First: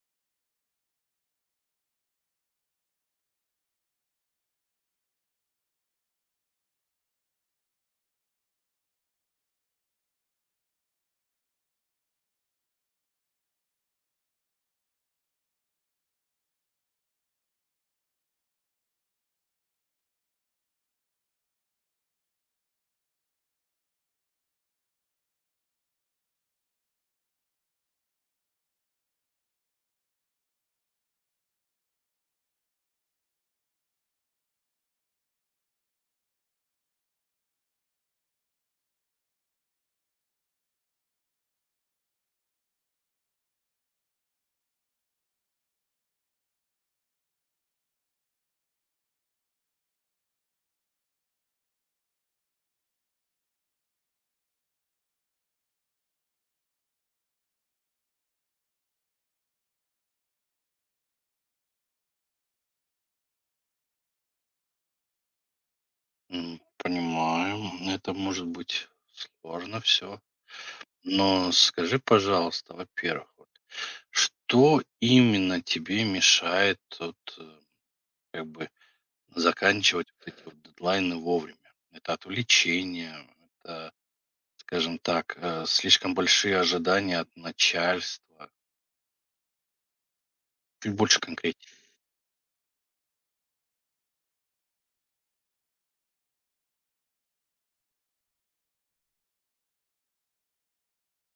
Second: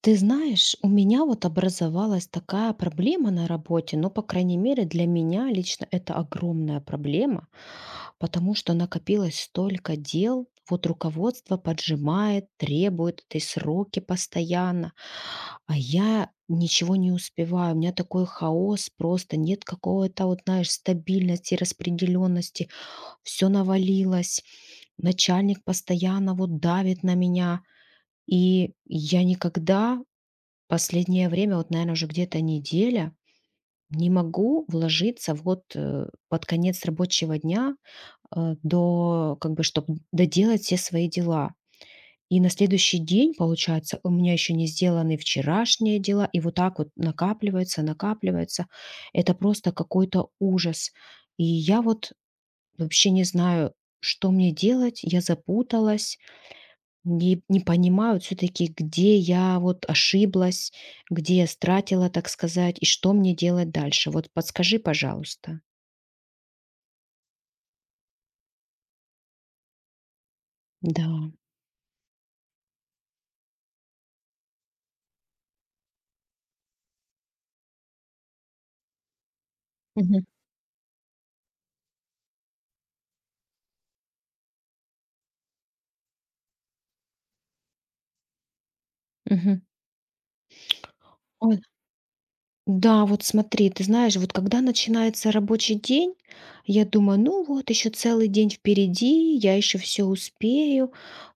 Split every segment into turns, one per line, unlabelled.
Ты знаешь, у меня вот образовалась такая проблема на работе, но, по крайней мере, для меня лично это огромная проблема, потому что накопилось столько дел, вот руководство поджимает, требует эти сроки постоянно, а я ничего не успеваю, у меня такой хаос, просто нет какого-то, вот знаешь, стабильности, распределенности, все навалилось, начальник постоянно вот давит на меня, и я никогда. Последнее время, вот, наверное, уже где-то неделя, не могу вложиться вот под конец рабочего дня до, как бы, чтобы доделать все свои дела. И на следующий день, получается, у меня еще не сделаны вчерашние дела, и вот так вот накапливается, накапливается. Это просто какой-то ужас. И я вот вообще не знаю, что мне делать, я запуталась, не понимают все таки, где я вот ошиблась, где я стратила, так сказать, и что мне делать дальше. Вот подскажи, пожалуйста.
Понимаю, это может быть сложно все.
Да.
Но скажи, пожалуйста, во-первых, вот что именно тебе мешает вот, как бы заканчивать
Мгм.
вот эти вот дедлайны вовремя? Это отвлечение, это, скажем так, слишком большие ожидания от начальства.
Мгм.
Чуть больше
Ой,
конкретики.
да, вот смотри, ты знаешь, вот когда начинается рабочий день, я думаю: «Ну вот, еще целый день впереди, я еще все успею».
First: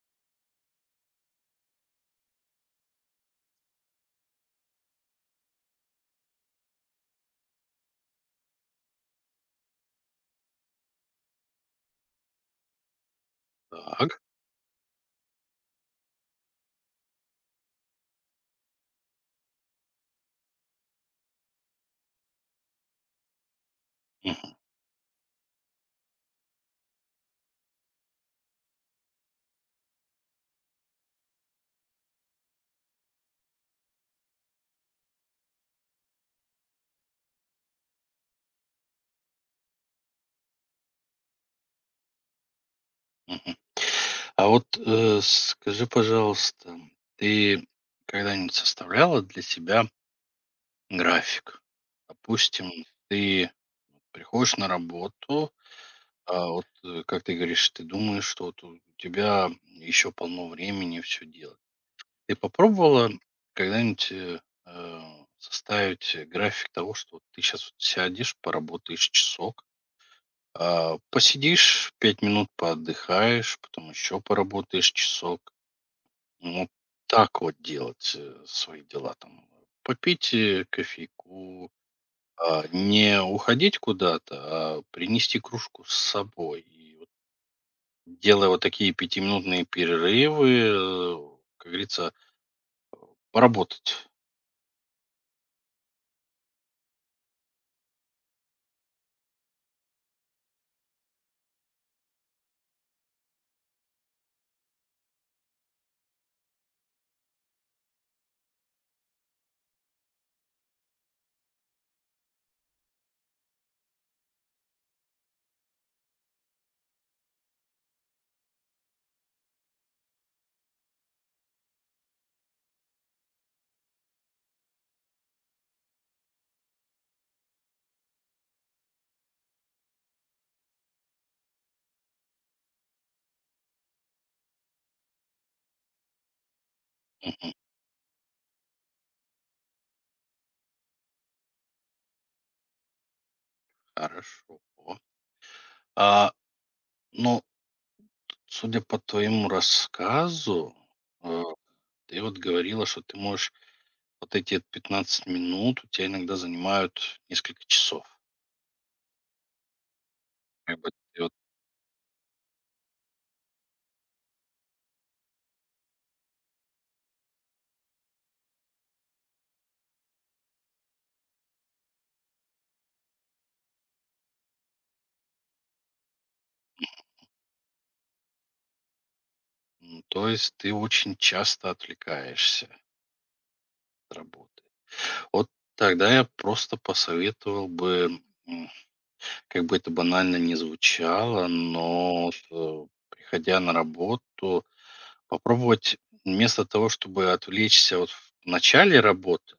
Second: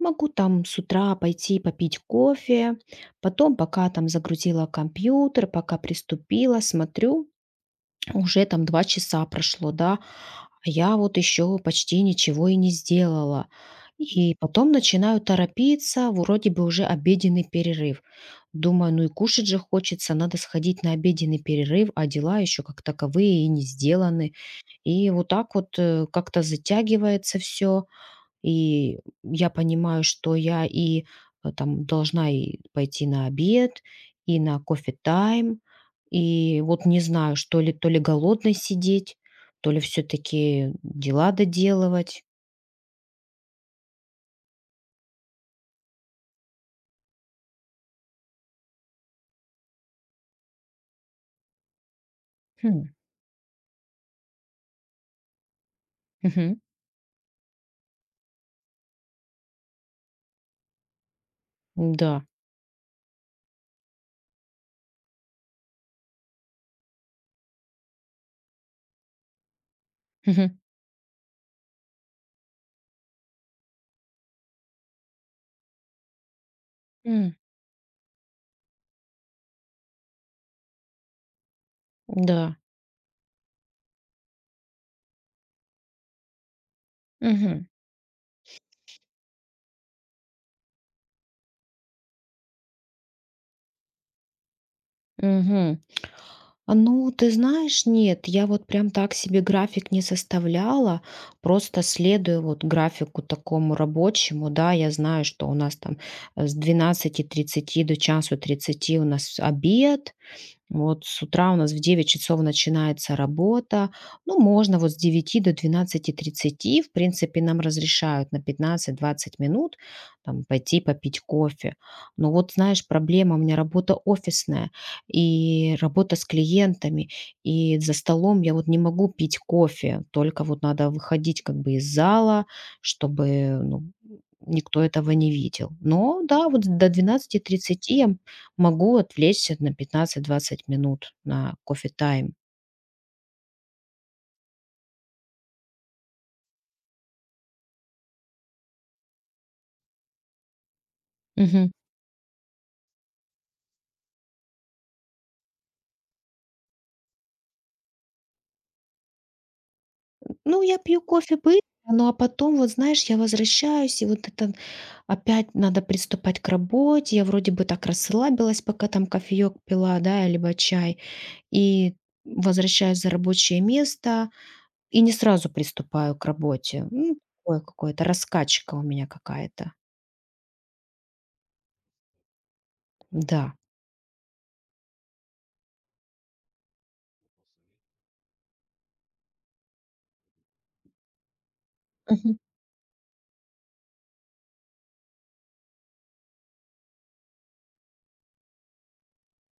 Могу там с утра пойти попить кофе, потом, пока там загрузила компьютер, пока приступила, смотрю, уже там 2 часа прошло, да, а я вот еще почти ничего и не сделала.
Так.
И потом начинаю торопиться, вроде бы уже обеденный перерыв. Думаю, ну и кушать же хочется, надо сходить на обеденный перерыв, а дела еще как таковые и не сделаны.
Мгм,
И вот так вот как-то затягивается все. И я понимаю, что я и, там должна и пойти на обед, и на кофе-тайм, и вот не знаю, что ли, то ли голодной сидеть, то ли все таки дела доделывать.
мгм. А вот, скажи, пожалуйста, ты когда-нибудь составляла для себя график. Допустим,
Хм.
ты приходишь на работу, а
Мгм.
вот, как ты говоришь, ты думаешь, что вот у тебя еще полно времени все делать.
Да.
Ты попробовала когда-нибудь, составить график того, что вот ты сейчас сядешь, поработаешь часок,
Мгм.
а, посидишь 5 минут, поотдыхаешь, потом еще поработаешь часок. Ну,
М.
так вот делать, свои дела там. Попить, кофейку,
Да.
а, не уходить куда-то, а принести кружку с собой. И вот,
Мгм.
делая вот такие пятиминутные перерывы, как говорится, поработать.
Мгм. А, ну, ты знаешь, нет, я вот прям так себе график не составляла, просто следую вот графику такому рабочему, да, я знаю, что у нас там с 12:30 до 13:30 у нас обед, вот с утра у нас в 9 часов начинается работа. Ну, можно вот с 9 до 12:30, в принципе, нам разрешают на 15-20 минут там пойти попить кофе. Но вот, знаешь, проблема, у меня работа офисная и работа с клиентами. И за столом я вот не могу пить кофе. Только вот надо выходить как бы из зала, чтобы, ну, никто этого не видел. Но да, вот до
Мгм.
12:30 я могу отвлечься на 15-20 минут на кофе-тайм.
Хорошо. А, но судя по твоему рассказу, э,
Мгм.
ты вот говорила, что ты можешь вот эти вот 15 минут у тебя иногда занимают несколько часов.
Ну, я
Как бы
пью
ты вот,
кофе быстро, ну, а потом, вот знаешь, я возвращаюсь, и вот это опять надо приступать к работе. Я вроде бы так расслабилась, пока там кофеек пила, да, либо чай, и возвращаюсь за рабочее место и не сразу приступаю к работе. Ну, такое какое-то, раскачка у меня какая-то.
то есть ты очень часто отвлекаешься
Да.
от работы. Вот тогда я просто посоветовал бы, м, как бы это банально не звучало, но вот,
Мгм.
приходя на работу, попробовать вместо того, чтобы отвлечься вот в начале работы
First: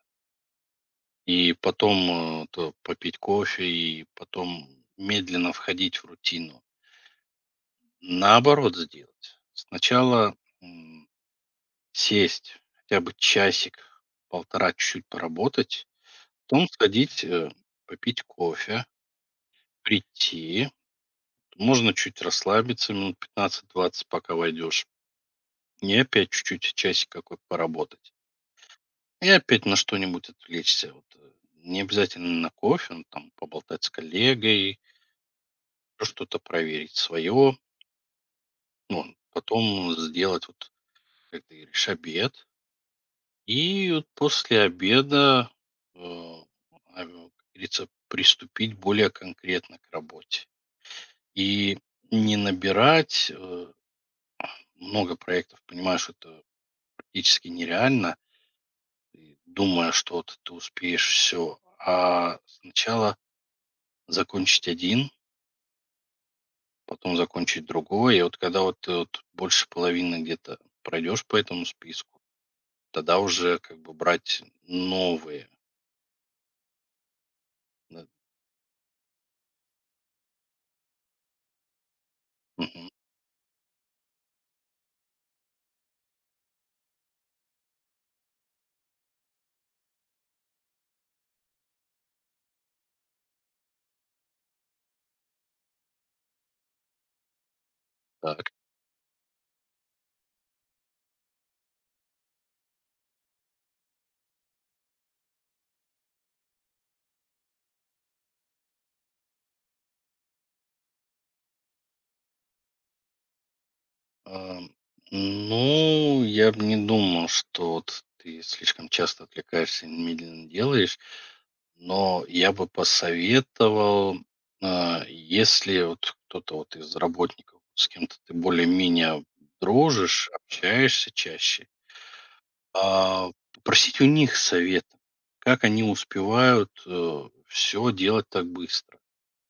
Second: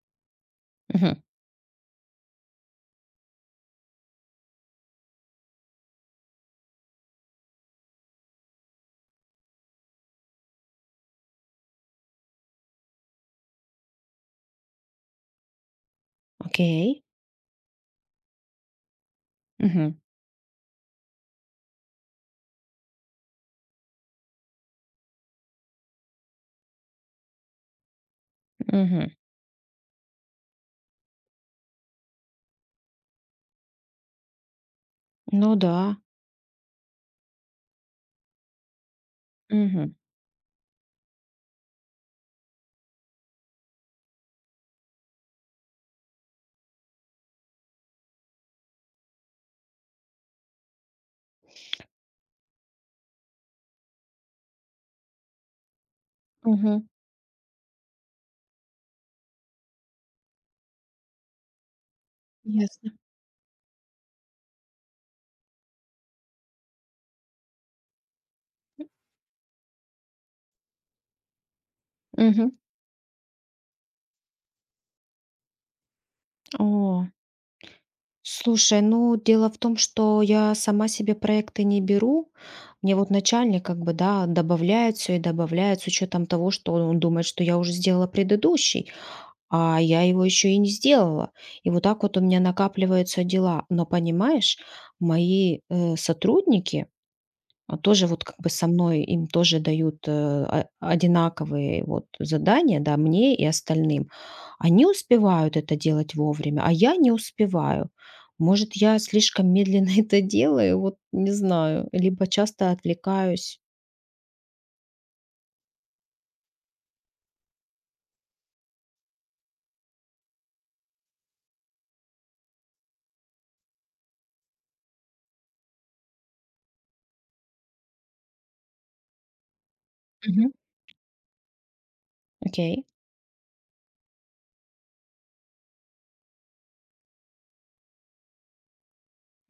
Мгм.
и потом то попить кофе и потом медленно входить в рутину, наоборот сделать. Сначала м, сесть хотя бы часик, полтора чуть-чуть поработать, потом
Окей.
сходить попить кофе,
Мгм.
прийти, можно чуть расслабиться минут 15-20 пока войдешь. И опять чуть-чуть, часик какой поработать.
Мгм.
И опять на что-нибудь отвлечься. Вот, не обязательно на кофе, ну, там поболтать с коллегой,
Ну да.
что-то проверить свое. Ну, потом
Мгм.
сделать, вот, как ты говоришь, обед. И вот после обеда, э, как говорится, приступить более конкретно к работе. И не набирать много проектов, понимаешь, это
Мгм.
практически нереально. И думая, что вот ты успеешь все. А
Ясно.
сначала закончить один, потом закончить другой. И вот когда вот ты вот больше половины где-то пройдешь по этому списку,
Мгм.
тогда уже как бы брать новые.
О,
Да.
слушай, ну дело в том, что я сама себе проекты не беру.
Мгм.
Мне вот начальник как бы, да, добавляет все и добавляет с учетом того, что он думает, что я уже сделала предыдущий, а я его еще и не сделала. И вот так вот у меня накапливаются дела. Но понимаешь, мои сотрудники, а, тоже вот как бы
Так.
со мной, им тоже дают, а одинаковые вот задания, да, мне и остальным. Они успевают это делать вовремя, а я не успеваю. Может, я слишком медленно это делаю, вот не знаю, либо часто отвлекаюсь.
Ам, Ну, я бы не думал, что вот ты слишком часто отвлекаешься и медленно делаешь. Но я бы посоветовал, если вот кто-то вот из работников, с кем-то ты более-менее дружишь,
Мгм.
общаешься чаще,
Окей.
а, попросить у них совета, как они успевают все делать так быстро.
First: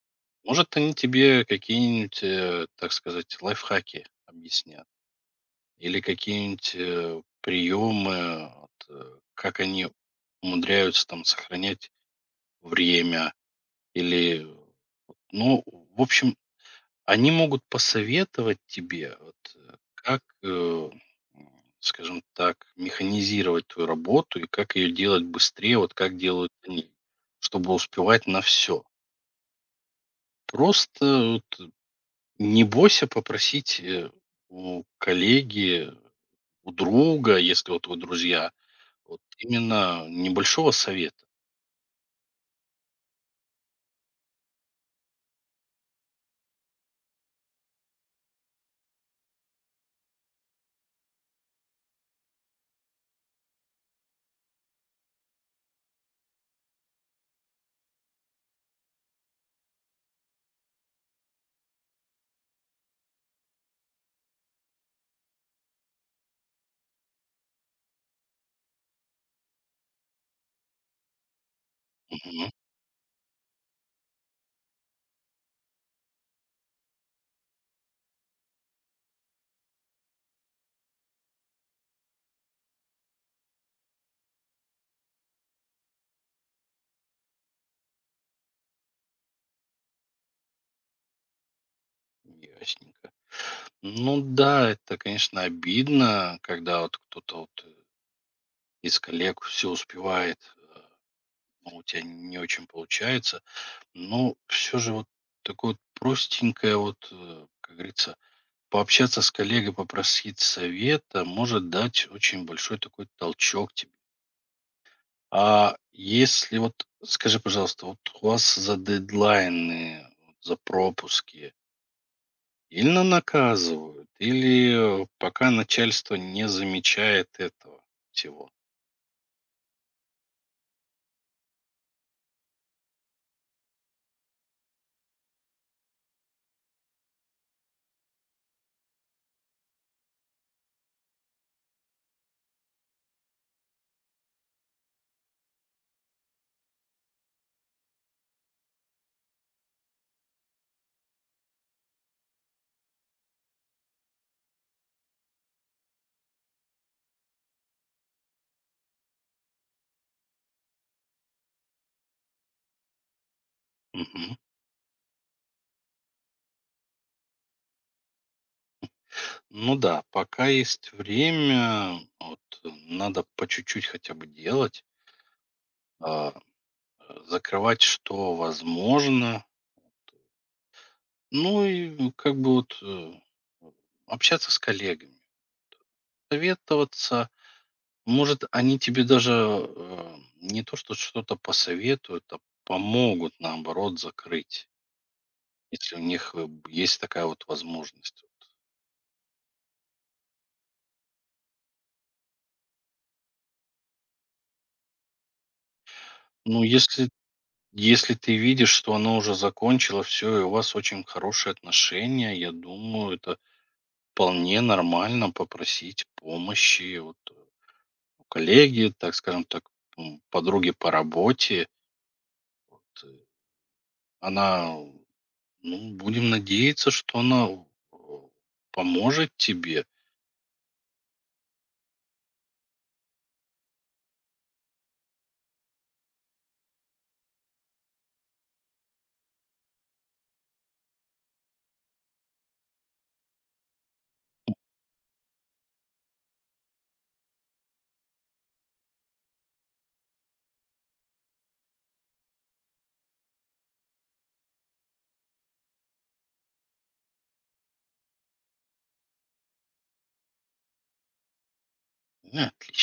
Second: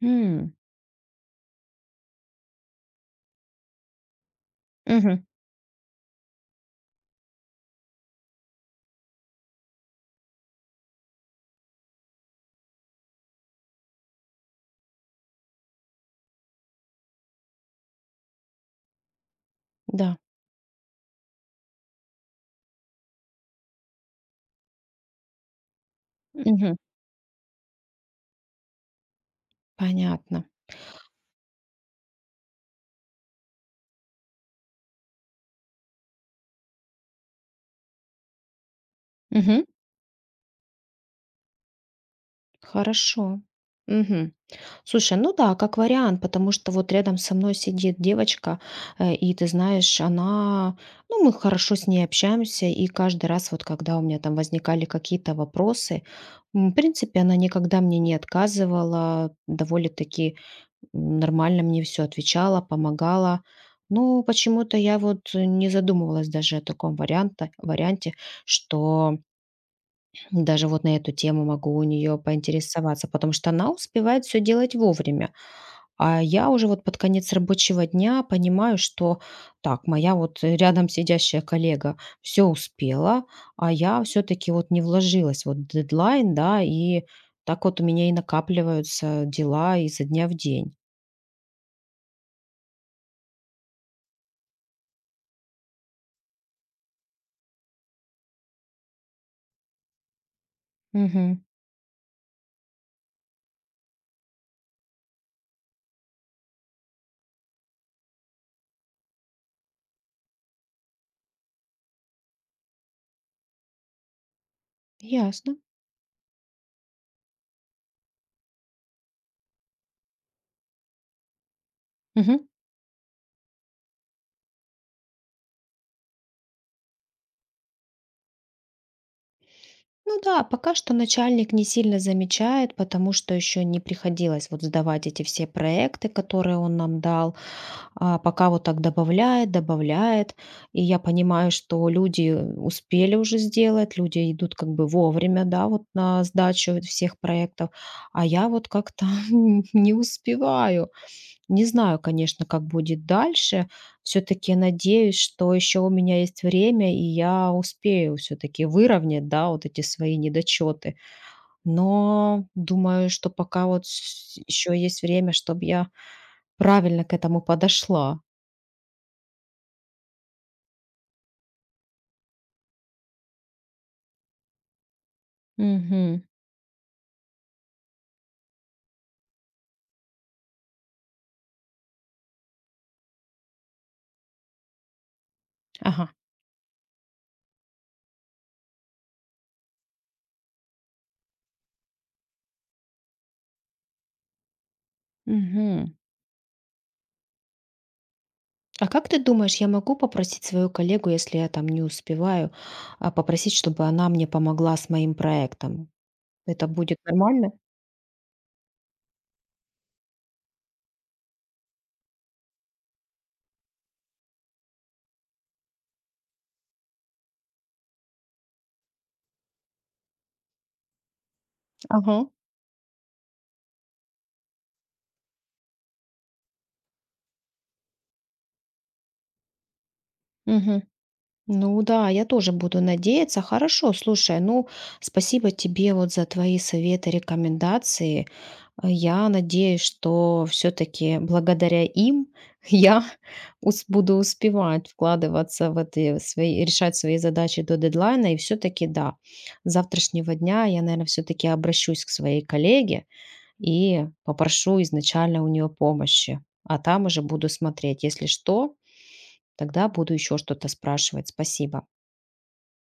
М,
Может, они тебе какие-нибудь, так сказать, лайфхаки объяснят
мгм,
или какие-нибудь приемы, как они умудряются там сохранять время, или, ну, в общем, они могут посоветовать тебе, вот,
да,
как, м, скажем так, механизировать твою работу и как ее делать быстрее, вот как делают
мгм,
они, чтобы успевать на все.
понятно.
Просто вот не бойся попросить у коллеги, у друга, если вот вы друзья, вот
Мгм.
именно небольшого совета.
Хорошо. Мгм. Слушай, ну да, как вариант, потому что вот рядом со мной сидит девочка, и ты знаешь, она, ну, мы хорошо с ней общаемся, и каждый раз вот, когда у меня там возникали какие-то вопросы, в принципе, она никогда мне не отказывала, довольно-таки нормально мне все отвечала, помогала. Но почему-то я вот не задумывалась даже о таком варианте, что даже вот на эту тему могу у нее
Мгм.
поинтересоваться, потому что она успевает все делать вовремя. А я уже вот под конец рабочего дня понимаю, что так, моя вот рядом сидящая коллега все успела, а я все-таки вот не вложилась. Вот дедлайн, да, и так вот у меня и накапливаются дела изо дня в день.
Ясненько. Ну да, это, конечно, обидно, когда вот кто-то вот из коллег все успевает,
Мгм.
но у тебя не очень получается. Но все же вот такое вот простенькое, вот, как говорится, пообщаться с коллегой, попросить совета, может дать очень большой такой толчок тебе.
Ясно.
А если вот, скажи, пожалуйста, вот у вас за дедлайны, вот за пропуски,
Мгм.
сильно наказывают или, пока начальство не замечает этого всего?
Ну да, пока что начальник не сильно замечает, потому что еще не приходилось вот сдавать эти все проекты, которые он нам дал. А пока вот так добавляет, добавляет, и я понимаю, что люди успели уже сделать, люди идут как бы вовремя, да, вот на сдачу всех проектов, а я вот как-то не успеваю. Не знаю, конечно, как будет дальше. Все-таки надеюсь, что еще у меня есть время, и я успею все-таки выровнять, да, вот эти свои недочеты. Но думаю, что пока вот
Мгм.
еще есть время, чтобы я правильно к этому подошла.
Ну да, пока есть время, вот надо по чуть-чуть хотя бы делать,
Мгм.
а, закрывать, что возможно. Ну и ну, как бы вот общаться с коллегами,
Ага.
советоваться. Может, они тебе даже не то, что что-то посоветуют, а помогут, наоборот, закрыть.
Мгм.
Если у них, э, б есть такая вот возможность.
А как ты думаешь, я могу попросить свою коллегу, если я там не успеваю, а, попросить, чтобы она мне помогла с моим проектом?
Ну,
Это будет
если
нормально?
ты видишь, что она уже закончила все и у вас очень хорошие отношения, я думаю, это вполне нормально попросить помощи вот у коллеги, так скажем так, подруги по работе.
Ага.
Т она, ну, будем надеяться, что она, поможет тебе.
Мгм. Ну да, я тоже буду надеяться. Хорошо, слушай, ну спасибо тебе вот за твои советы, рекомендации. Я надеюсь, что все-таки благодаря им я буду успевать вкладываться в эти свои, решать свои задачи до дедлайна. И все-таки да, с завтрашнего дня я, наверное, все-таки обращусь к своей коллеге и попрошу изначально у нее помощи. А там уже буду смотреть. Если что, тогда буду еще что-то спрашивать. Спасибо.
Ну и